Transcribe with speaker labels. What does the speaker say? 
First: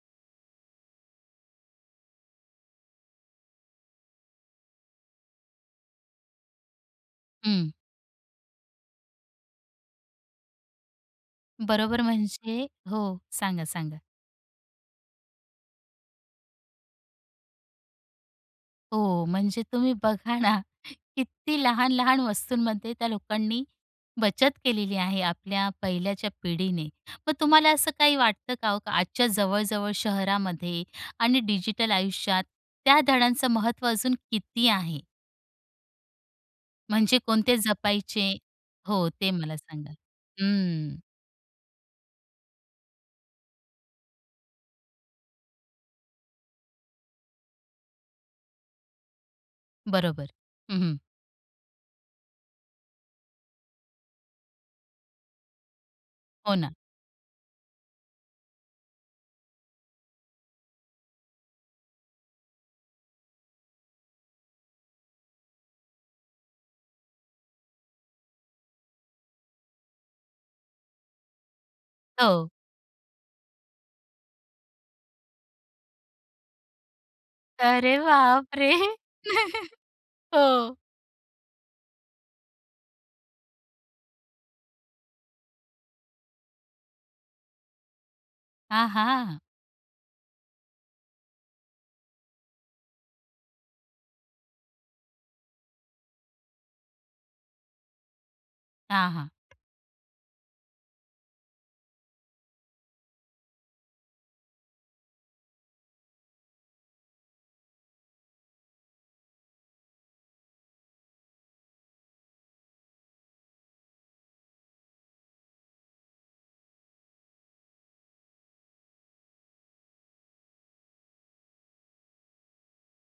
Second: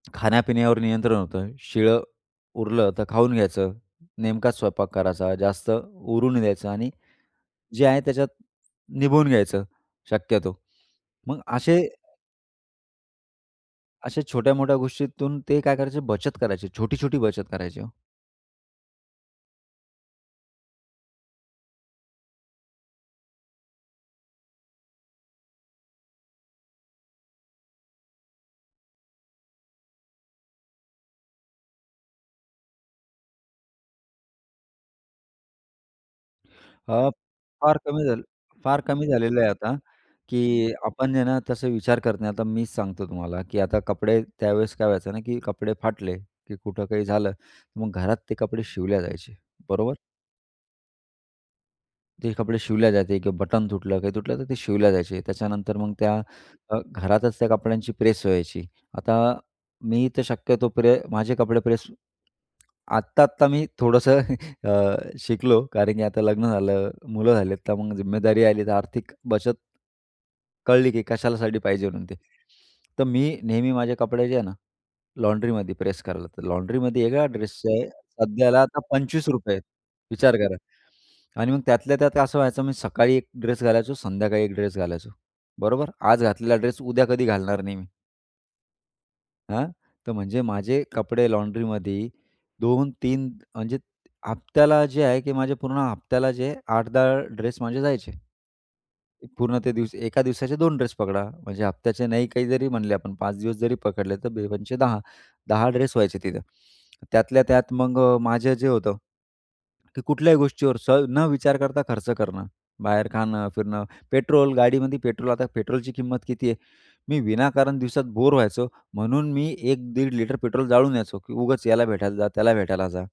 Speaker 1: खाण्यापिण्यावर नियंत्रण होतं. शिळं उरलं तर खाऊन घ्यायचं. नेमकाच स्वयंपाक करायचा. जास्त उरू नाही द्यायचं आणि
Speaker 2: हं.
Speaker 1: जे आहे त्याच्यात निभून घ्यायचं शक्यतो. मग असे
Speaker 2: बरोबर. म्हणजे हो. सांगा, सांगा.
Speaker 1: अशा छोट्या-मोठ्या गोष्टीतून ते काय करायचे? बचत करायचे, छोटी-छोटी बचत करायचे ओ.
Speaker 2: हो. म्हणजे तुम्ही बघा ना, किती लहान-लहान वस्तूंमध्ये त्या लोकांनी बचत केलेली आहे आपल्या पहिल्याच्या पिढीने. मग तुम्हाला असं काही वाटतं का हो, आजच्या जवळ-जवळ शहरामध्ये आणि डिजिटल आयुष्यात त्या धड्यांचं महत्त्व अजून किती आहे?
Speaker 1: अ,
Speaker 2: म्हणजे कोणते
Speaker 1: फार कमी झालं
Speaker 2: जपायचे
Speaker 1: फार कमी
Speaker 2: हो, ते
Speaker 1: झालेलं आहे
Speaker 2: मला
Speaker 1: आता
Speaker 2: सांगा.
Speaker 1: की
Speaker 2: हं.
Speaker 1: आपण आहे ना, तसा विचार करत नाही. आता मीच सांगतो तुम्हाला की आता कपडे, त्यावेळेस काय व्हायचं ना की कपडे फाटले की कुठं काही झालं, तर मग घरात ते कपडे शिवल्या जायचे, बरोबर?
Speaker 2: बरोबर. हं, हं.
Speaker 1: ते कपडे शिवल्या जायचे किंवा बटन तुटलं, काही तुटलं तर ते शिवल्या जायचे. त्याच्यानंतर मग त्या
Speaker 2: हो ना.
Speaker 1: अ, घरातच त्या कपड्यांची प्रेस व्हायची. आता मी तर शक्यतो प्रे माझे कपडे प्रेस आत्ता-आत्ता मी थोडंसं अ, शिकलो, कारण की आता लग्न झालं, मुलं झाली, तर मग जिम्मेदारी आली, तर आर्थिक बचत कळली की कशासाठी पाहिजे म्हणून. ते
Speaker 2: हो.
Speaker 1: तर मी नेहमी माझे कपडे जे आहे ना लॉन्ड्रीमध्ये प्रेस करायला, तर लॉन्ड्रीमध्ये एका ड्रेसचे
Speaker 2: अरे
Speaker 1: सध्याला
Speaker 2: बापरे!
Speaker 1: आता ₹25 आहेत, विचार करा!
Speaker 2: हो.
Speaker 1: आणि मग त्यातल्या त्यात असं व्हायचं, मी सकाळी एक ड्रेस घालायचो, संध्याकाळी एक ड्रेस घालायचो, बरोबर? आज घातलेला ड्रेस उद्या कधी घालणार नाही मी.
Speaker 2: आ हां!
Speaker 1: हां. तर म्हणजे माझे कपडे लॉन्ड्रीमध्ये 2-3 म्हणजे हप्त्याला जे आहे की माझे पूर्ण हप्त्याला जे 8-10 ड्रेस माझे जायचे.
Speaker 2: हां, हां.
Speaker 1: पूर्ण ते एका दिवसाचे 2 ड्रेस पकडा म्हणजे हप्त्याचे नाही, काही जरी म्हणले आपण 5 दिवस जरी पकडले तर बे पंचे 10. 10 ड्रेस व्हायचे तिथं. त्यातल्या त्यात मग अ, माझे जे होतं की कुठल्याही गोष्टीवर स न विचार करता खर्च करणं, बाहेर खाणं, फिरणं, गाडीमध्ये पेट्रोल. आता पेट्रोलची किंमत किती आहे? मी विनाकारण दिवसात बोरे व्हायचो म्हणून मी 1 दीड लिटर पेट्रोल जाळून यायचो की उगाच याला भेटायला जा, त्याला भेटायला जा.